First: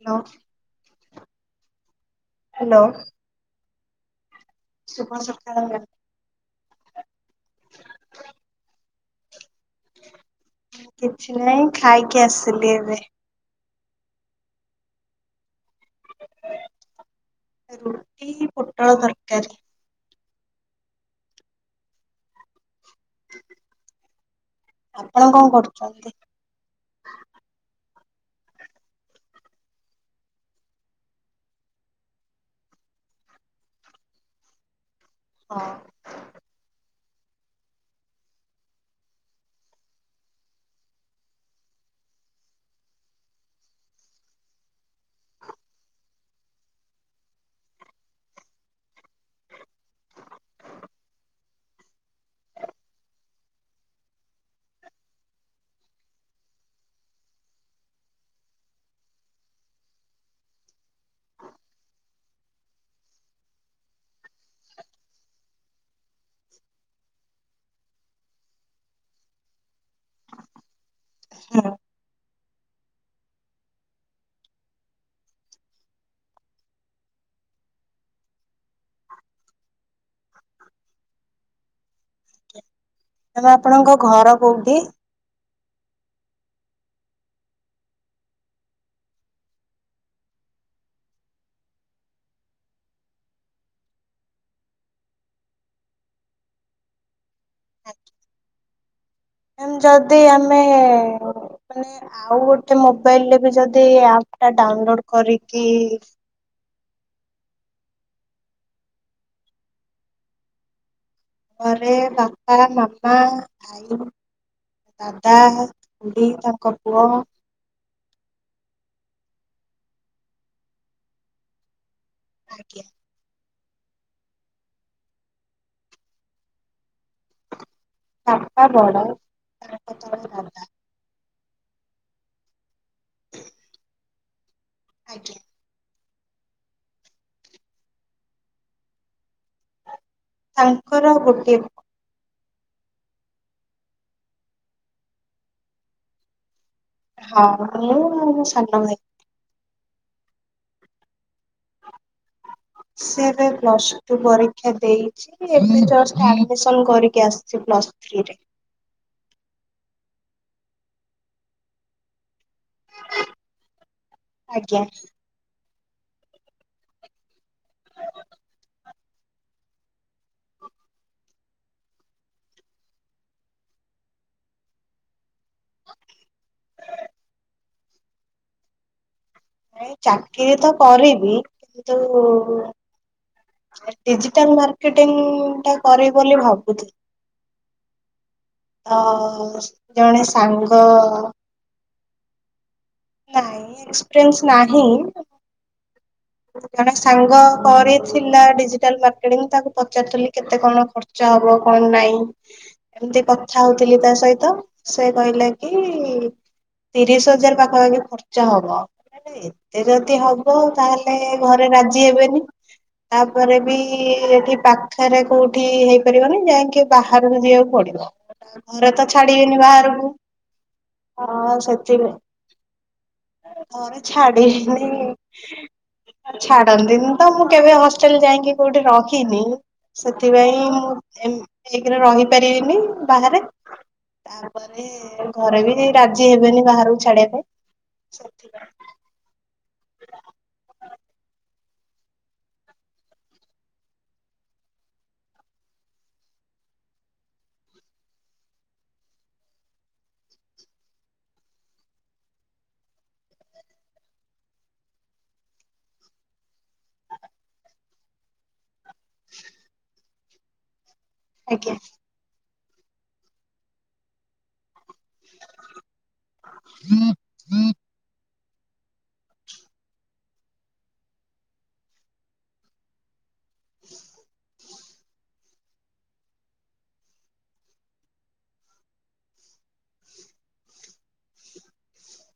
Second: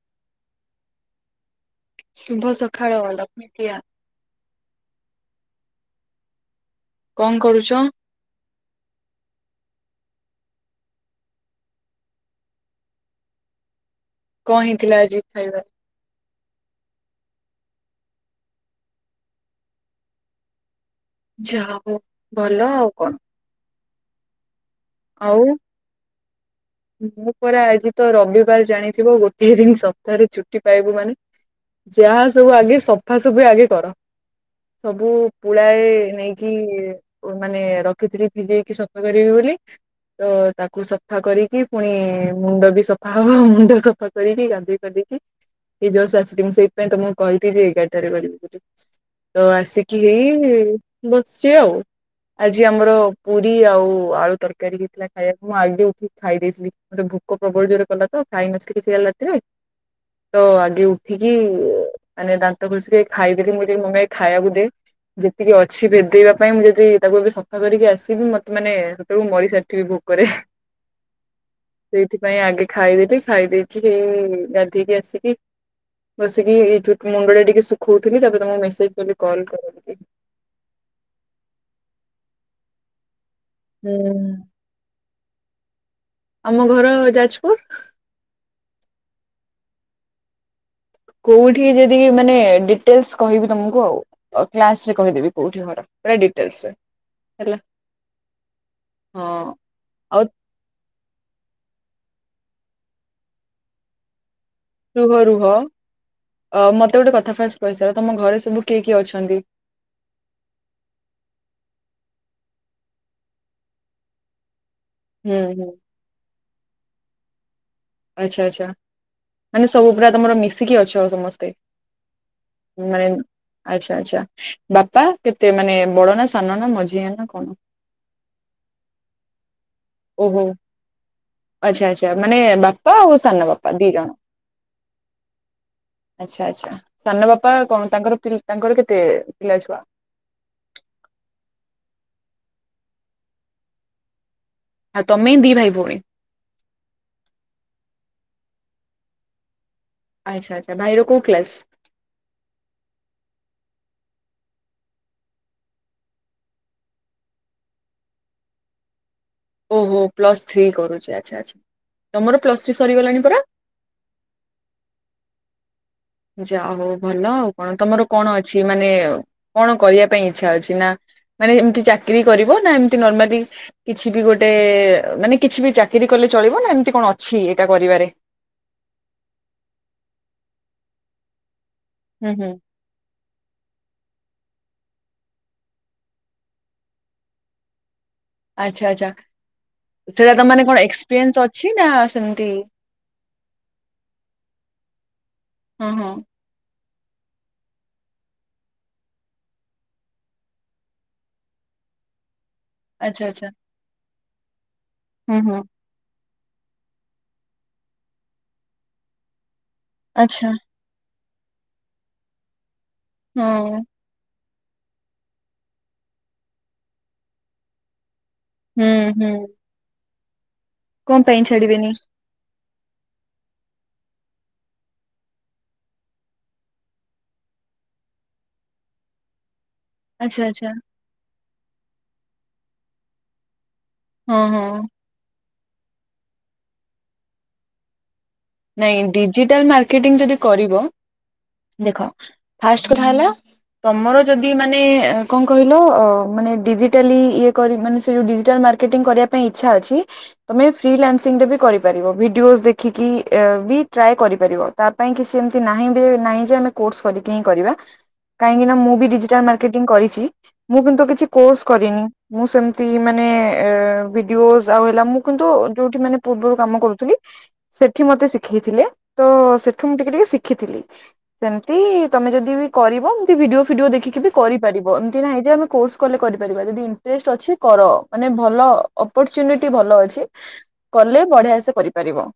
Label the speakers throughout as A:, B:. A: Hello.
B: ଶୁଭ ସକାଳ -ଲକ୍ଷ୍ମୀପ୍ରିୟା।
A: ଶୁଭ ସକାଳ
B: କଣ କରୁଛ?
A: କିଛି ନାହିଁ ଖାଇକି ଆସିଲି ଏବେ।
B: କଣ ହେଇଥିଲା ଆଜି ଖାଇବାରେ?
A: ରୁଟି, ପୋଟଳ ତରକାରୀ।
B: ଯାହା ହଉ ଭଲ ଆଉ କଣ।
A: ଆପଣ
B: ଆଉ,
A: କଣ କରୁଛନ୍ତି?
B: ମୁଁ ପରା ଆଜି ତ ରବିବାର ଜାଣିଥିବ, ଗୋଟଏ ଦିନ ସପ୍ତାହରେ ଛୁଟି ପାଇବୁ ମାନେ ଯାହା ସବୁ ଆଗେ ସଫା ସଫି ଆଗେ କର। ସବୁ
A: ହଁ
B: ପୁଳାଏ ନେଇକି ମାନେ ରଖିଥିଲି, ଭିଜେଇକି ସଫା କରିବି ବୋଲି ତ ତାକୁ ସଫା କରିକି ପୁଣି, ମୁଣ୍ଡ ବି ସଫା ହବ, ମୁଣ୍ଡ ସଫା କରିକି ଗାଧେଇପା ଧେଇକି ଏଇ ଜଶ୍ଟ ଆସିଲି, ମୁଁ ସେଇଥିପାଇଁ ତମ କ କହିଥିଲି ଯେ ଏଗାରଟାରେ କରିବି ବୋଲି। ତ ଆସିକି ହେଇ ବସିଛି ଆଉ। ଆଜି ଆମର ପୁରୀ ଆଉ ଆଳୁ ତର କାରି ହେଇଥିଲା ଖାଇବାକୁ, ମୁଁ ଆଗେ ଉଠିକି ଖାଇ ଦେଇଥିଲି ମୋତେ ଭୋକ ପ୍ରବଳ ଜୋରରେ କଲା ତ ଖାଇନଥିଲି କିଛି କାଲି ରାତିରେ। ତ ଆଗେ ଉଠିକି ମାନେ ଦାନ୍ତ ଘଷିକି ଆଗେ ଖାଇଦେଲି ମୁଁ କହିଲି ମମି ଆଗେ ଖାଇବାକୁ ଦେ ଯେତିକି ଅଛି ଭେଦେଇବା ପାଇଁ ମୁଁ ଯଦି ତାକୁ ଏବେ ସଫା କରିକି ଆସିବି, ମତେ ମାନେ ସେତେବେଳକୁ ମରି ଥିବି ଭୋକରେ,
A: ହୁଁ
B: ସେଇଥିପାଇଁ ଆଗେ ଖାଇଦେଲି, ଖାଇ ଦେଇେକି ଗାଧେଇକି ଆସିଲି। ବସିକି ମୁଣ୍ଡରେ ଟିକେ ଶୁଖଉଥିଲି ତାପରେ ତକୁ ମେସେଜ କ କଲ୍ କର ବୋଲି
A: [unintelligible] ଆମେ ଆପଣଙ୍କ
B: ହୁଁ
A: ଘର କୋଉଠି?
B: ଆମ ଘର ଯାଜପୁର। କୋଉଠି ଯଦି ମାନେ ଡିଟେଲସ କହିବି ତମକୁ ଆଉ କ୍ଲାସରେ କହିଦେବି କୋଉଠି ଘର। ପୁରା ଡିଟେଲସରେ ହେଲା।
A: ଆଜା [inaudible]
B: ହଁ
A: ଏମ ଯଦି
B: ଆଉ
A: ଆମେ ଏ ମାନେ ଆଉ ଗୋଟେ ମୋବାଇଲରେ ବି ଯଦି ଆପ ଟା ଡାଉନଲୋଡ
B: ରୁହ ରୁହ
A: କରିକି
B: ଅ ମତେ ଗୋଟେ କଥା ଫାର୍ଷ୍ଟ କହିସାର ତମ ଘରେ ସବୁ କିଏ କିଏ ଅଛନ୍ତି?
A: ଘରେ ବାପା, ମାମା, ଆଈ, ଦାଦା,
B: ହୁଁ ହୁଁ
A: ଖୁଡି ତାଙ୍କ ପୁଅ।
B: ଆଚ୍ଛା ଆଚ୍ଛା, ମାନେ ସବୁ ପୁରା ତମର ମିିଶିକି ଅଛ ଆଉ ସମସ୍ତେ।
A: ଆଜ୍ଞା
B: ନାଇଁ, ଆଚଛା ଆଚଛା ବାପା କେତେ ମାନେ ବଡ ନା ସାନ ନା ମଝିଆ ନା କଣ?
A: ଵାପା ବଡତାଙ୍କ ତଳେ
B: ଓହୋ
A: ଦାଦା।
B: ଆଚ୍ଛା ଆଚ୍ଛା ମାନେ ବାପା ଆଉ ସାନ ବାପା ଦି ଜଣ।
A: ଆଜ୍ଞା,
B: ଆଚ୍ଛା ଆଚ୍ଛା ସାନ ବାପା କଣ ତାଙ୍କର ତାଙ୍କର କେତେ ପିଲା ଛୁଆ?
A: ତାଙ୍କର ଗୋଟିଏ
B: ଆଉ ତମେ ଦି ଭାଇ ଭଉଣୀ।
A: ହଁ, ମୁଁ ସାନ ଭାଇ।
B: ଆଚ୍ଛା ଆଚ୍ଛା ଭାଇର କଉ କ୍ଲାସ।
A: ହ [unintelligible] ସେଏବେ ପ୍ଲସ ଟୁ ପରୀକ୍ଷା ଦେଇଚି ଏବେ ଜଷ୍ଟ୍ ଆଡ୍ ମିଶନ କରିକି ଆସିଛି ପ୍ଲସ ସ୍ [unintelligible]
B: ଉହୁଁ ପ୍ଲସ୍ ଥ୍ରୀ କରୁଛି, ଆଚ୍ଛା ଆଚ୍ଛା ତମର। ପ୍ଲସ ଥ୍ରୀ ସରି ଗଲାଣି ପରା।
A: ଆଜ୍ଞା
B: ଯା ହ ଭଲ ଆଉ କଣ ତମର କଣ ଅଛି ମାନେ କଣ କରିବା ପାଇଁ ଇଛା ଅଛି ନା? ମାନେ ଏମତି ଚାକିରୀ କରିବ ନା ଏମତି ନର୍ମାଲି କିଛି ବି ଗୋଟେ ମାନେ କିଛି ବି ଚାକିରି କଲେ ଚଳିବ ନା ଏମିତି କଣ ଅଛି ଏଇଟା କରିବାରେ।
A: ଏ ଚାକିରି ତ କରିବି କିନ୍ତୁ
B: ହୁଁ ହୁଁ
A: ଡିଜିଟାଲ ମାର୍କେଟିଂ ଟା କରେ ବୋଲି ଭାବୁଥିଲି।
B: ଆଚ୍ଛା ଆଚ୍ଛା
A: ଅ ଜଣେ
B: ସେଇଟା ତମ ମାନେ କଣ
A: ସାଙ୍ଗ
B: ଏକ୍ସପିରିଏନ୍ସ ଅଛି ନା ସେମିତି
A: ନାଇ ଏକ୍ସପିରିଏନ୍ସ ନାହିଁ।
B: ହଁ ହଁ
A: ଜଣେ ସାଙ୍ଗ କରିଥିଲା ଡିଜିଟାଲ ମାର୍କେଟିଂ ତାକୁ ପଚାରୁିଥିଲ କେତେ କଣ ଖର୍ଚ୍ଚ ହବ? କଣ କଣ ନାଇଁ ଏମତି
B: ଆଚ୍ଛା ଆଚ୍ଛା
A: କଥା ହଉଥିଲି ତା ସହିତ ସେ
B: ହଁ
A: କହିଲେ
B: ହଁ
A: କି ତିରିଶ ହଜାର ପାଖାପାଖି ଖର୍ଚ୍ଚ ହବ, ଏତେ ଯଦି
B: ଆଚ୍ଛା
A: ହବ ତାହେଲେ ଘରେ ରାଜି ହେବେନି ତାପରେ ବି
B: ହଁ
A: ଏଠି ପାଖରେ କୋଉଠି ହେଇପାରିବନି ଯାଇକି ବାହାରକୁ ଯିବାକୁ ପଡିବ।
B: ହୁଁ
A: ଘରେ ତ
B: ହୁଁ
A: ଛାଡିବେନି ବାହାରକୁ।
B: କଣ ପାଇଁ
A: ହଁ
B: ଛାଡିବେନି
A: ସେଥିପାଇଁ। ହ ଛାଡ଼ିନି। ଛାଡନ୍ତିନି ତ ମୁଁ କେବେ ହଷ୍ଟେଲ ଯାଇକି କୋଉଠି ରହିନି।
B: ଆଚ୍ଛା
A: ସେଥିପାଇଁ
B: ଆଚ୍ଛା
A: ମୁଁ ଏମତିଏକରେ ରହିପାରିବିନି ବାହାରେ।
B: ହଁ ହଁ
A: ତାପରେ ଘରେ ବି ରାଜି ହେବେନି ବାହାରକୁ ଛାଡିବା ପାଇଁ।
B: ନାଇଁ ଡିଜିଟାଲ ମାର୍କେଟିଂ ଯଦି କରିବ।
A: [unintelligible]
B: ଦେଖ ଫାଷ୍ଟ କଥା ହେଲା ତମର ଯଦି ମାନେ କଣ କହିଲ ମାନେ ଡିଜିଟାଲି ଇଏ କରି ମାନେ ସେ ଜଉ ଡିଜିଟାଲ ମାର୍କେଟିଙ୍ଗ କରିବାପାଇଁ ଇଛା ଅଛି ତମେ ଫ୍ରି ଲାଙ୍ଗସିଙ୍ଗ ରେ ବି କର ରି ପାରିବ ଭିଡିଓଜ ଦେଖିକି ବି ଟ୍ରାଏ କରିପାରିବ ତା ପାଇଁ କିଛି ଏମିତି ନାହିଁ ନାହିଁ ଯେ ଆମେ କୋର୍ସ କରିକି ହିଁ କରିବା। କାହିଁକି ନା ମୁଁ ବି ଡିଜିଟାଲ ମାର୍କେଟିଂ କରିଛି ମୁଁ କିନ୍ତୁ କିଛି କୋର୍ସ
A: ଆଜ୍ଞା।
B: କରିନି ମୁଁ ସେମତି ମାନେ ଭିଡିଓଜ ଆଉ ହେଲା ମୁଁ କିନ୍ତୁ ଯୋଉଠି ମାନେ ପୂର୍ବରୁ କାମ କରୁଥିଲି ସେ ମତେ ଶିଖେଇଥିଲେ ତ ସେଠି ମୁଁ ଟିକେ ଟିକେ ଶିଖିଥିଲି ସେମିତି ତମେ ଯଦି ବି କରିବ। ଏମିତି ଭିଡିଓ ଫିଡିଓ ଦେଖିକି ବି କରିପାରିବ ଏମତି ନାଁଇ ଯେ ଆମେ କୋର୍ସ କଲେ କରିପାରିବା ଯଦି ଇଣ୍ଟ୍ରେଷ୍ଟ୍ ଅଛି କର। ନାଇଁ ଭଲ ଅପରଚ୍ୟୁନିଟି ଭଲ ଅଛି କଲେ ବଢ଼ିଆ ସେ କରିପାରିବ।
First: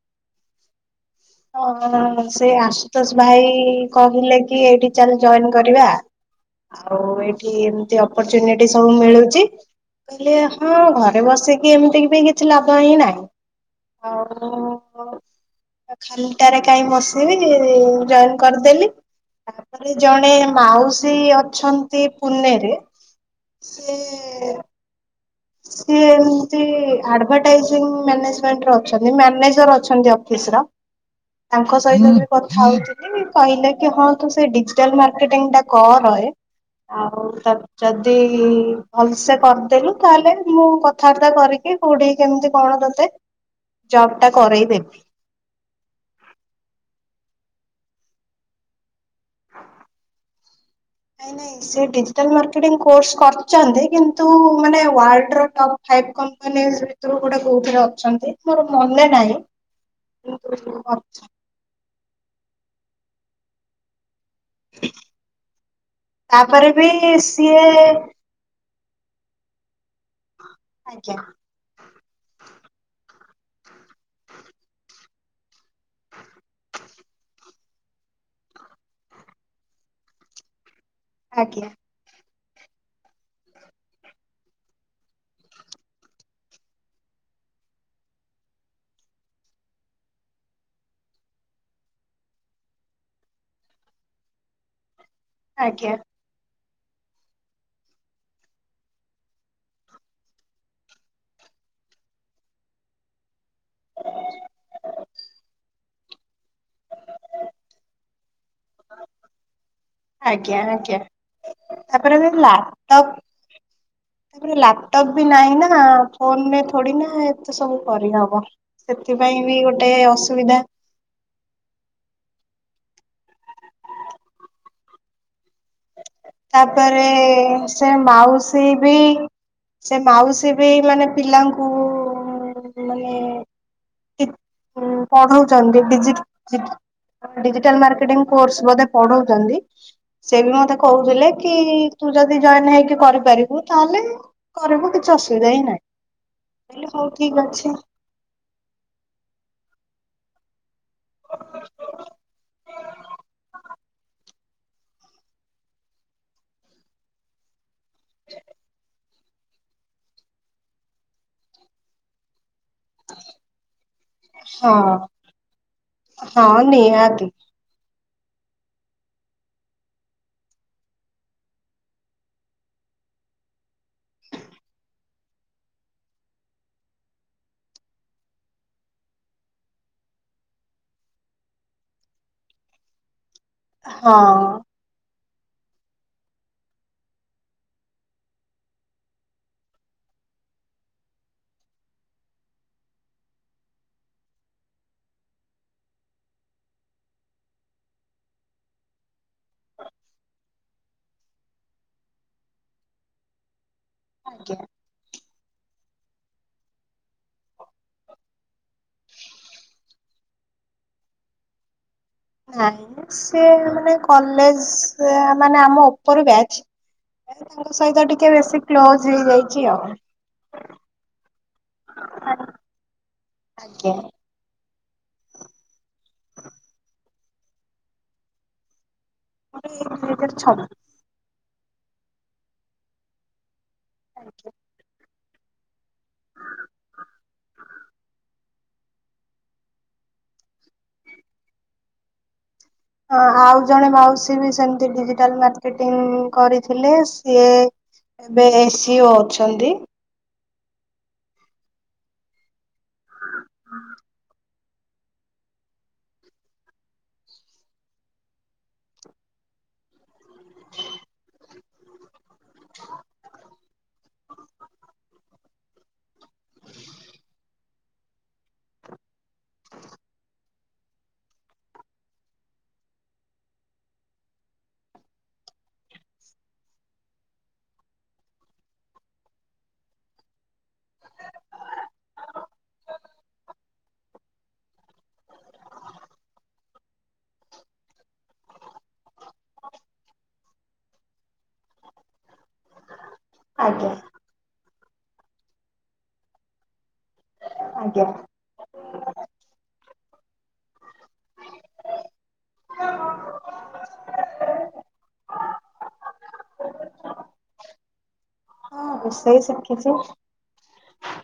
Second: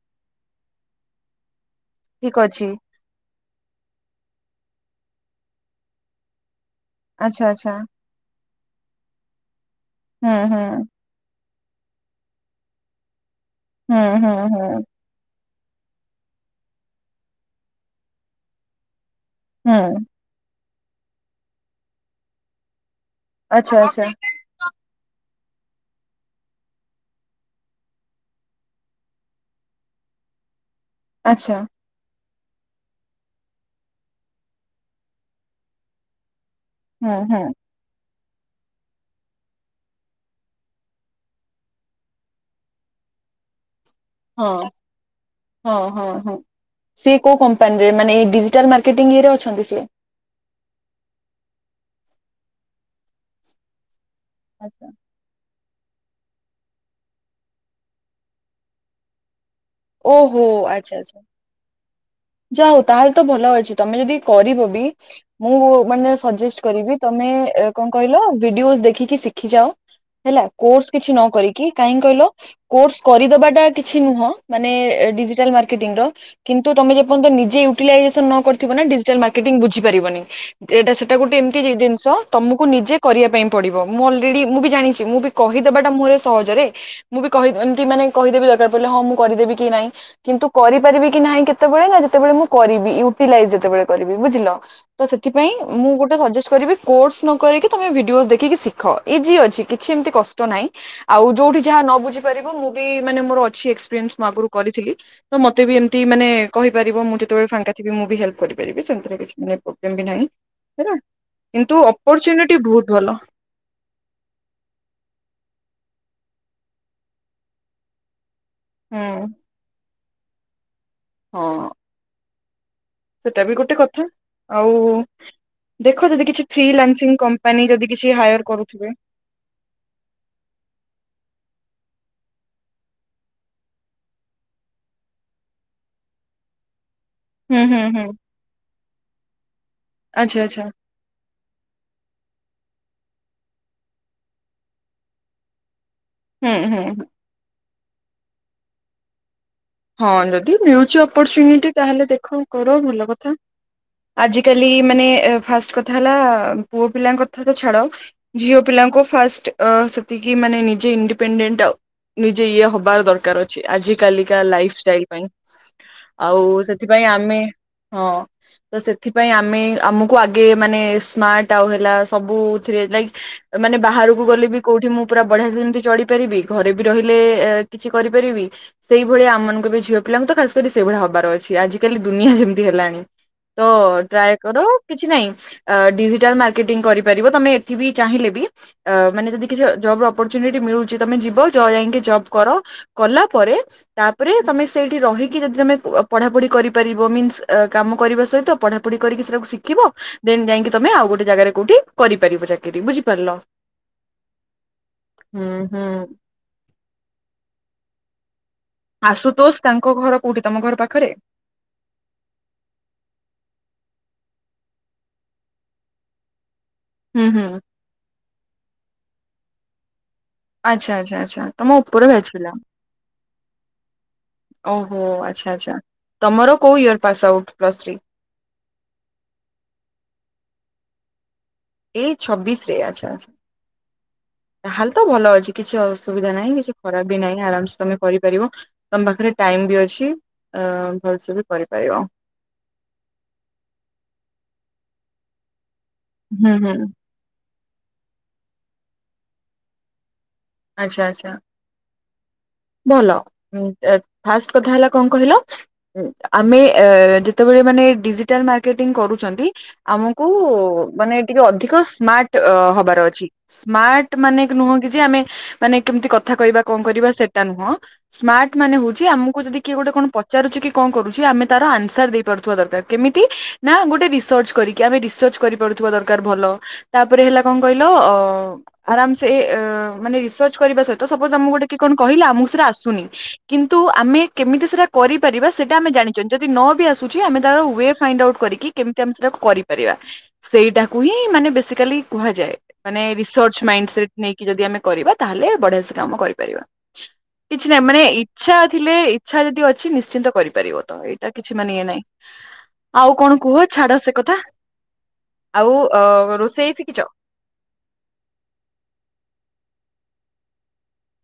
A: ହଁ
B: ଠିକ
A: ସେ
B: ଅଛି
A: ଆଶୁତୋଷ ଭାଇ କହିଲେ କି ଏଇଠି ଚାଲେ ଜଏନ କରିବା ଆଉ
B: ଆଚ୍ଛା
A: ଏଠି
B: ଆଚ୍ଛା
A: ଏମତି ଅପରଚ୍ୟୁନିଟ୍ ସବୁ ମିଳୁଛି।
B: ହୁଁ
A: କହିଲେ ହଁ
B: ହୁଁ।
A: ଘରେ ବସିକି ଏମିତି ବି କିଛି ଲାଭ ହିଁ ନାହିଁ।
B: ହୁଁ ହୁଁ ହୁଁ।
A: ଆଉ ଖାଲିଟାରେ କାଇଁ ବସିବି ଜଏନ୍ କରିଦେଲି ତାପରେ
B: ହୁଁ
A: ଜଣେ ମାଉସୀ ଅଛନ୍ତି ପୁନେ ରେ
B: ଆଚ୍ଛା ଆଚ୍ଛା।
A: ସିଏ ଏମିତି ଆଡଭାଟାଇଜି ମାନେଜମେଣ୍ଟ୍ ରେ ଅଛନ୍ତି ମ୍ୟାନେଜର ଅଛନ୍ତି ଅଫିସ ର।
B: ଆଚ୍ଛା
A: ତାଙ୍କ ସହିତ କଥା ହଉଥିଲି କହିଲେ କି ହଁ ତୁ ସେ ଡିଜିଟାଲ ମାର୍କେଟିଙ୍ଗ୍ ଟା କର।
B: ହୁଁ
A: ଆଉ
B: ହୁଁ
A: ତା ଯଦି ଭଲସେ କରିଦେଲୁ। ତାହେଲେ ମୁଁ କଥାବାର୍ତ୍ତା କରିକି କୋଉଠିକି କେମିତି କଣ ତୋତେ
B: ହଁ ହଁ ହଁ ହଁ ସେ କୋଉ କମ୍ପାନୀ ରେ ମାନେ ଡିଜିଟାଲେ ମାର୍କେଟିଙ୍ଗ୍ ରେ ଅଛନ୍ତି ସେ।
A: ନାଇଁ ନାଇଁ ସେ ଡିଜିଟାଲ ମାର୍କେଟିଙ୍ଗ୍ କୋର୍ସ କରିଚନ୍ତି କିନ୍ତୁ ମାନେ
B: ଆଚ୍ଛା।
A: ୱାଲଡ ର ଟପ୍ ଫାଇଭ୍ କଂପାନି ଭିତରୁ ଗୋଟେ କୋଉଥିରେ ଅଛନ୍ତି ମୋର ମନେ ନାହିଁ।
B: ଓହୋ
A: କିନ୍ତୁ
B: ଆଚ୍ଛା ଆଚ୍ଛା।
A: ଅଛନ୍ତି।
B: ଯାହା ହଉ ତାହେଲେ ତ ଭଲ ଅଛି ତମେ ଯଦି କରିବ ବି ମୁଁ ମାନେ ସଜେଷ୍ଟ୍
A: ତାପରେ ବି
B: କରିବି ତମେ
A: ସିଏ
B: କଣ କହିଲ ଭିଡିଓସ୍ ଦେ ଶିଖି ଶିଖି ଯାଅ ହେଲା କୋର୍ସ କିଛି
A: ଆଜ୍ଞା
B: ନ କରିକି କାହିଁ କହିଲ କୋର୍ସ କରିଦବାଟା କିଛି ନୁହଁ ମାନେ ଡିଜିଟାଲ ମାର୍କେଟିଂ ର କିନ୍ତୁ ତମେ [unintelligible] ନିଜେ ୟୁଟିଲାଇଜେସନ୍ ନ କରିଥିବ ନା ଡିଜିଟାଲ ମାର୍କେଟିଂ ବୁଝିପାରିବନି। ଏଇଟା ସେଟା ଗୋଟେ ଏମିତି
A: ଆଜ୍ଞା
B: ଜି ଜିନିଷ। ତମକୁ ନିଜେ କରିବା ପାଇଁ ପଡ଼ିବ ମୁଁ ଅଲରେଡି ମୁଁ ବି ଜାଣିଛି ମୁଁ ବି କହିଦେବାଟା ମୋରେ ସହଜରେ ମୁଁ ବି କହି ଏମତି ମାନେ କହିଦେବି ଦରକାର ପଡ଼ିଲେ ହଁ ମୁଁ କରିଦେବି କି ନାହିଁ କିନ୍ତୁ କରିପାରିବି କି ନାହିଁ କେତେ [unintelligible] ଯେତବେଳେ ମୁଁ କରିବି ୟୁଟିଲାଇଜ୍ ଯେତବେଳେ କରିବି ବୁଝିଲ। ତ ସେଥିପାଇଁ ମୁଁ
A: ଆଜ୍ଞା
B: ଗୋଟେ ସଜେଷ୍ଟ୍ କରିବି। କୋର୍ସ ନ କରିକି ତମେ ଭିଡିଓସ୍ ଦେଖିକି ଶିଖ ଇଜି ଅଛି କିଛି ଏମିତି କଷ୍ଟ ନାହିଁ ଆଉ ଯୋଉଠି ଯାହା ନ ବୁଝି ପାରିବ ମୁଁ ବି ମାନେ ମୋର ଅଛି ଏକ୍ସପିରିନ୍ସ୍ ମୁଁ ଆଗରୁ କରିଥିଲି ତ ମତେ ବି ଏମତି ମାନେ କହିପାରିବ ମୁଁ ଯେତେବେଳେ ଫାଙ୍କା ଥିବି ମୁଁ ବି ହେଲ୍ପ୍ କରିପାରିବି ସେମିତି କିଛି ମାନେ ପ୍ରୋବ୍ଲେମ ବି ନାହିଁ
A: ଆଜ୍ଞା
B: ହେଲା।
A: ଆଜ୍ଞା
B: କିନ୍ତୁ
A: ତାପରେ ବି
B: ଅପରଚ୍ୟୁନିଟ୍ ବହୁତ
A: ଲାପଟପ୍
B: ଭଲ।
A: ତାପରେ ଲାପଟପ୍ ବି ନାହିଁ ନା। ଫୋନ ରେ ଥୋଡି଼ ନା ଏତେ ସବୁ କରିହବ
B: ହୁଁ
A: ସେଥିପାଇଁ ବି ଗୋଟେ ଅସୁବିଧା।
B: ହଁ। ସେଟା ବି ଗୋଟେ କଥା ଆଉ। ଦେଖ ଯଦି କିଛି ଫ୍ରି
A: ତାପରେ
B: ଲାନସିଂ କମ୍ପାନୀ
A: ସେ
B: ଯଦି କିଛି ହାୟାର
A: ମାଉସୀ ବି
B: କରୁଥିବେ।
A: ସେ ମାଉସୀ ବି ମାନେ ପିଲାଙ୍କୁ ମାନେ ପଢଉଛନ୍ତି ପି, ଜି।
B: ହୁଁ ହୁଁ
A: ଡିଜିଟାଲ
B: ହୁଁ
A: ମାର୍କେଟିଙ୍ଗ୍ କୋର୍ସ ବୋଧେ ପଢ଼ଉଛନ୍ତି
B: ଆଚ୍ଛା
A: ସେ ବି
B: ଆଚ୍ଛା
A: ମତେ କହୁଥିଲେ କି ତୁ ଯଦି ଜଏନ୍ [unintelligible] କରିପାରିବୁ ତାହେଲେ କରିବୁ କିଛି ଅସୁବିଧା ହିଁ
B: ହୁଁ ହୁଁ
A: ନାହିଁ
B: ହୁଁ
A: ହଉ ଠିକ୍ ଅଛି।
B: ହଁ ଯଦି ମିଳୁଛି ଅପରଚୁନିଟି ତାହେଲେ ଦେଖ କର ଭଲ କଥା। ଆଜ କାଲି ମାନେ ଫାଷ୍ଟ୍ କଥା ହେଲା ପୁଅ ପିଲାଙ୍କ କଥା ତ ଛାଡ଼। ଝିଅ ପିଲାଙ୍କୁ ଫାଷ୍ଟ୍ ସେତିକି ମାନେ ନିଜେ ‍ ଇଣ୍ଡିପେଣ୍ଡେଣ୍ଟ୍ ନିଜେ ଇଏ ହବ। ହେବା ଦରକାର ଅଛି ଆଜି କାଲି ଲାଇଫ୍
A: ହଁ
B: ଷ୍ଟାଇଲ୍ ପାଇଁ ଆଉ
A: ହଁ
B: ସେଥିପାଇଁ
A: ନିହାତି
B: ଆମେ ହଁ ତ ସେଥିପାଇଁ ଆମେ ଆମକୁ ଆଗେ ମାନେ ସ୍ମାର୍ଟ ଆଉ ହେଲା ସବୁଥିରେ ଲ ମାନେ ବାହାରକୁ ଗଲେ ବି କୋଉଠି ମୁଁ ପୁରା ବଢିଆ ଯେମିତି ଚଢପାରିବି ଘରେ ବି ରହିଲେ କିଛି କିଛି କରିପାରିବି। ସେଇଭଳିଆମମାନଙ୍କୁ ଏବେ ଝିଅ ପିଲାଙ୍କୁ ତ ଖାସ କରି ସେଇଭଳିଆ ହବାର ଅଛି ଆଜିିକାଲି ଦୁନିଆ ଯେମିତି ହେଲାଣି। ତ
A: ହଁ
B: ଟ୍ରାଏ କର
A: ଆଜ୍ଞା।
B: କିଛି ନାହିଁ। ଅ ଡିଜିଟାଲ ମାର୍କେଟିଙ୍ଗ କରିପାରିବ ତମେ ଏଠି ବି ଚାହିଁଲେ ବି ମାନେ ଯଦି କିଛି ଜବ ଅପର୍ ଚୁନି ଏଠି ମିଳୁଛି ତମେ ଯିବ ଯାଇକି ଜବ୍ କର କଲା ପରେ ତାପରେ ତମେ ସେଇଠି ରହିକି ଯଦି ତମେ ପଢାପଢି କରିପାରିବ ମିନ୍ସ କାମ କରିବା ସହିତ ପ ପଢ଼ା ପଢ଼ି କରିକି ଶିଖିବ ଦେନ ଯାଇକି ତମେ ଆଉ ଗୋଟେ ଜାଗାରେ କୋଉଠି କରିପାରିବ ଚାକିରି ବୁଝିପାରିଲ।
A: ଆଜ୍ଞା।
B: ହୁଁ ହୁଁ। ଆଶୁତୋଷ ତାଙ୍କ ଘର କୋଉଠି ତମ ଘର ପାଖରେ?
A: ନାଇ ମ ସେ ମାନେ କଲେଜ ମାନେ ଆମ ଉପର ବ୍ୟାଚ୍।
B: ହୁଁ ହୁଁ
A: ତାଙ୍କ ସହିତ ଟିକେ ବେଶୀ କ୍ଲୋଜ ହେଇଯାଇଛି ଆଉ।
B: ଆଚ୍ଛା ଆଚ୍ଛା ଆଚ୍ଛା ତମ ଉପର ବ୍ୟାଚ୍ଚ ପିଲା।
A: ଆଜ୍ଞା।
B: ଓହୋ ଆଚ୍ଛା ଆଛା ତମର କୋଉ ୟର୍ଥ? Pass out plus three?
A: [unintelligible]
B: ଏଇ ଛବିଶରେ ଆଛା ଆଛ ତାହେଲ ତ ଭଲ ଅଛି। କିଛି ଅସୁବିଧା ନାହିଁ କିଛି ଖରାପ ବି ନାହିଁ ଆରାମସ ତମେ କରିପାରିବ ତମ ପାଖରେ ଟାଇମ ବି ଅଛି। ଅ ଭଲସେ ବି କରିପାରିବ।
A: ହଁ ଆଉ ଜଣେ ମାଉସୀ ବି ସେମତି ଡିଜିଟାଲ ମା ଟି
B: ହୁଁ ହୁଁ
A: କରିଥିଲେ ସିଏ ଏବେ ଏସି ଓ ଅଛନ୍ତି।
B: ଆଛା ଆଚ୍ଛା।
A: [inaudible]
B: ଭଲ ଉଁ ଦେତ୍ ଫାଷ୍ଟ କଥା ହେଲା କଣ କହିଲ ଉଁ ଆମେ ଏ ଯେତେବେଳେ ମାନେ ଏଡିଜିଟାଲ ମାର୍କେଟିଙ୍ଗ କରୁଛନ୍ତି ଆମ କୁ ମାନେ ଟିକେ ଅଧିକ ସ୍ମାର୍ଟ ହବାର ଅଛି। ସ୍ମାର୍ଟ ମାନେ ନୁହଁ କି ଯେ ଆମେ ମାନେ କେମିତି କଥା କହିବା କଣ କରିବା ସେଟା ନୁହଁ ସ୍ମାର୍ଟ ମାନେ ହଉଛି ଆମକୁ ଯଦି କିଏ ଗୋଟେ କଣ ପ ପଚାରୁଚି କି କଣ କରୁଛି ଆମେ ତାର ଆନ୍ସର ଦେଇପାରୁଥିବା ଦରକାର କେମିତି ନା ଗୋଟେ ରିସର୍ଚ୍ଚ କରିକି ଆମେ ରିସ କରିପାରୁଥିବା ଦରକାର ଭଲ ତାପରେ ହେଲା କଣ କହିଲ ଆରମ୍ ସେ ମନେ ରିସର୍ଚ୍ଚ କରିବା ସହିତ ସପୋଜ ଆମକୁ ଗୋଟେ କିଏ କଣ କହିଲା ଆମକୁ ସେଟା ଆସୁନି କିନ୍ତୁ ଆମେ କେମିତି ସେଟା କ କରିପାରିବା ସେଇଟା ଆମେ ଜାଣିଛଛନ୍ତି ଯଦି ନ ବି ଆସୁଛି ଆମେ ତାାର ୱେ ଫାଇଣ୍ଡ ଆଉଟ୍ କରିକି କେମିତି ଆମେ ସେଟା କରିପାରିବା। ସେଇଟାକୁ ହିଁ ମାନେ ବେସିକାଲି କୁହାଯାଏ, ମାନେ ରିସଚ ମାଇ
A: ଆଜ୍ଞା
B: ସେଟ ନେଇକି ଯଦି ଆମେ କରିବା ତାହେଲେ ବଢିଆ ସେ କାମ କରିପାରିବା କିଛି ନାହିଁ ମାନେ
A: ଆଜ୍ଞା।
B: ଇଛା ଥିଲେ ଇଚ୍ଛା ଯଦି ଅଛି ନିଶ୍ଚିନ୍ତ କରିପାରିବ ତମ ଏଇଟା କିଛି ମାନେ ଇଏ ନହିଁ। ଆଉ କଣ କୁହ? ଛାଡ ସେ କଥା। ଆଉ ଅ ରୋଷେଇ ଶିଖିଛ?
A: ହ ରୋଶେଇ ଶିଖିଚି।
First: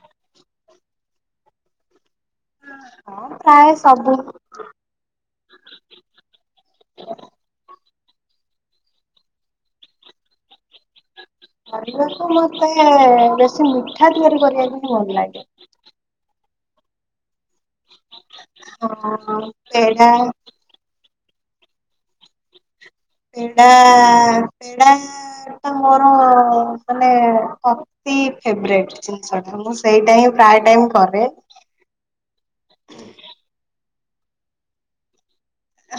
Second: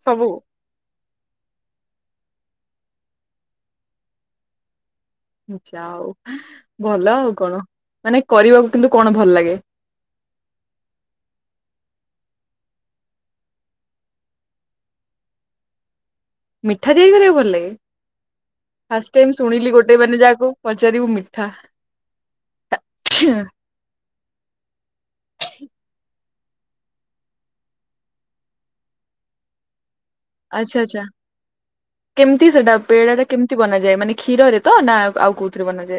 B: ସବୁ?
A: ହଁ ପ୍ରାୟ ସବୁ।
B: ଯା ହଉ ଭଲ ଆଉ କଣ? ମାନେ କରିବାକୁ କିନ୍ତୁ କଣ ଭଲ ଲାଗେ?
A: [unintelligible] [unintelligible] ମିଠା ତିଆରି କରିବାକୁ ଭଲ ଲାଗେ।
B: ମିଠା ତିଆରି କରିବାକୁ ଭଲ ଲାଗେ ଫାଷ୍ଟ ଟାଇମ
A: ହଁ
B: ଶୁଣିଲି ଗୋଟେ
A: ପେଡା
B: ମାନେ ଯାହାକୁ ପଚାରିବୁ ମି ହା ହା।
A: ପେଡ଼ା ପେଡା ଟା ମୋର ଫେବୋରାଇଟ ଜିନିଷ ଟା ମୁଁ ସେଇଟା ହିଁ ପ୍ରାୟ
B: ଆଚ୍ଛା
A: ଟାଇମ
B: ଆଚ୍ଛା
A: କରେ।
B: କେମିତି ସେଟା ପେଡା ଟା କେମିତି ବନାଯାଏ ମାନେ କ୍ଷୀରରେ ତ ନା ଆଉ କଉ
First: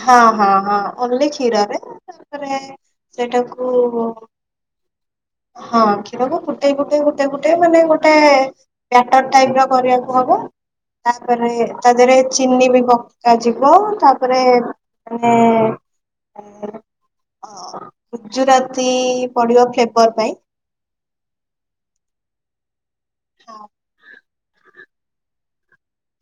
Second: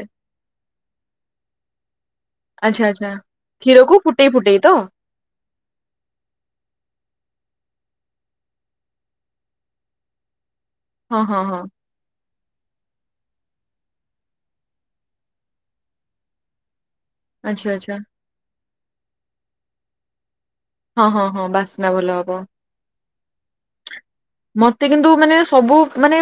A: ହଁ ହଁ ହଁ ଓଁଲି ଖୀରରେ।
B: ଆଚ୍ଛା ଆଚ୍ଛା
A: ସେଟାକୁ
B: କ୍ଷୀରକୁ ଫୁଟେଇ ଫୁଟେଇ ତ
A: ହଁ କ୍ଷୀରକୁ ଫୁଟେଇ ଫୁଟେଇ ଫୁଟେଇ ଫୁଟେଇ ମାନେ ଗୋଟେ ଗୋଟେ ବ୍ୟାଟର୍ ଟାଇପ ର କରିବାକୁ ହବ
B: ହଁ ହଁ
A: ତାପରେ
B: ହଁ
A: ତା ଦେହରେ ଚିନି ବି ପକାଯିବ ତାପରେ ମାନେ
B: ଆଚ୍ଛା ଆଚ୍ଛା।
A: ଗୁଜୁରାତି ପଡିବ ଫେବର୍ର ପାଇଁ।
B: ହଁ ହଁ ହଁ ବାସ୍ନା ଭଲ ହବ।
A: ହଁ
B: ମତେ କିନ୍ତୁ ମାନେ ସବୁ ମାନେ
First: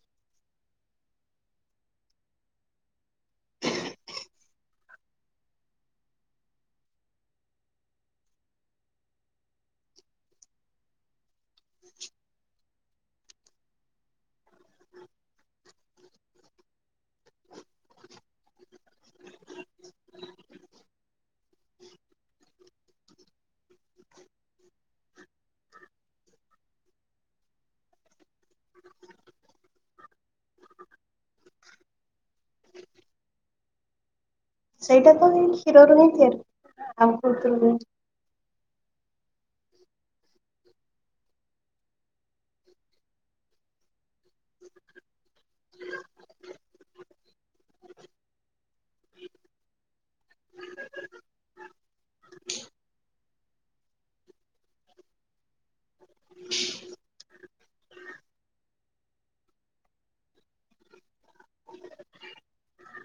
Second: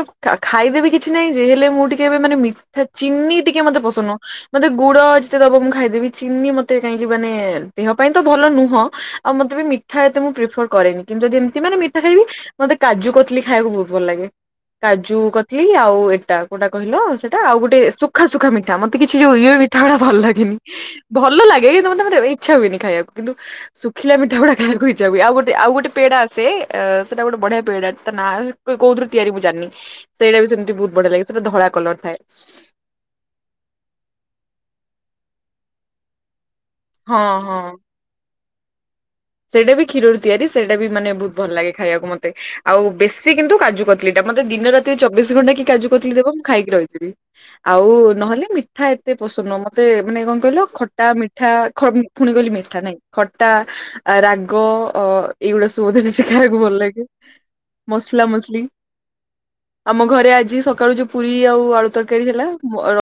B: ଖାଇଦେବି କିଛି ନାହିଁ ଯେ ହେଲେ ମୁଁ ଟିକେ ଏବେ ମାନେ ମିଠାଚି ଚିନି ଟିକେ ମତେ ପସନ୍ଦ ନୁହ ମୋେ ଗୁଡ ଯେତେ ଦବ ମୁଁ ଖାଇଦେବି ଚିନି ମତେ କାହିଁକି ମାନେ ଦେହ ପାଇଁ ତ ଭଲ ନୁହଁ ଆଉ ମତେ ବି ମିଠା ଏତେ ବି ମୁଁ ପ୍ରିଫର କରେନି କିନ୍ତୁ ଯେ ଏମତି ମାନେ ମିଠା ଖାଇବି ମତେ କାଜୁ କତଲି ଖାଇବାକୁ ବହୁତ ଭଲ ଲାଗେ। କାଜୁ କଥିଲି ଆଉ ଏଟା କୋଉଟା କହିଲ ସେଇଟା ଆଉ ଗୋଟେ ସୁଖା ସୁୁଖା ମିଠା ମତେ କିଛି ଯୋଉ ଇଓ ମିଠାୁଗୁଡା ଭଲ ଲାଗେନି ଭଲ ଲାଗେ, ମତେ ମତେ ଇଛା ହୁଏନି ଖାଇବାକୁ କିନ୍ତୁ ଶୁଖିଲା ମିଠାଗୁଡା ଖ ଇଛାହୁଏ ଆଉ ଗୋଟେ ଆଉ ଗୋଟେ ପେଡାସେ ଆସେ ଏଇଟା ଗଟେ ବଢିଆ ପେଡା ତା ନା କଉତିରୁ ତିଆରି ମୁଁ ଜାଣିନି ସେଇଟା ସେମତିହୁ ବଢି ଲାଗେ ସେଟା ଧଳା କଲର ଥାଏ।
A: ସେଇଟା ତ ଏ କ୍ଷୀରରୁ ହିଁ ତିଆରି
B: ହଁ
A: ଆଉ
B: ହଁ।
A: କରୁ
B: ସେଇଟା ବି କ୍ଷୀରରୁ ତିଆରି ସେଇଟା ବି ମାନେ ବହୁତ ଭଲ ଲାଗେ ଖାଇବାକୁ ମତେ ଆଉ ବେଶୀ କିନ୍ତୁ କାଜୁ କ ଟା ମତେ ଦିନ ରାତିରେ ଚବିଶ ଘଣ୍ଟା କି କାଜୁ କତଲିୀ ଦେବ ମୁଁ ଖାଇକି ରହିଥିବି ଆଉ ନହେଲେ ମିଠା ଏତେ ପସନ୍ଦ ନୁହ ମତେ ମାନେ କଣ କହିଲ ଖଟା ମିଠା ଖାଁ ପୁଣି କହିଲି ମିଠା ନାଇଁ ଖ ତା ରାଗ ଅ ଏଇଗୁଡା ସବୁ ବୋଧେ ସେ ଖାଇବାକୁ ଭଲ ଲାଗେ। ମସଲା ମସଲି ଆମ ଘରେ ଆଜି ସକାଳୁ ଯଉ ପୁରୀ ଆଉ ଆଳୁ ତରକାରୀ ହେଲା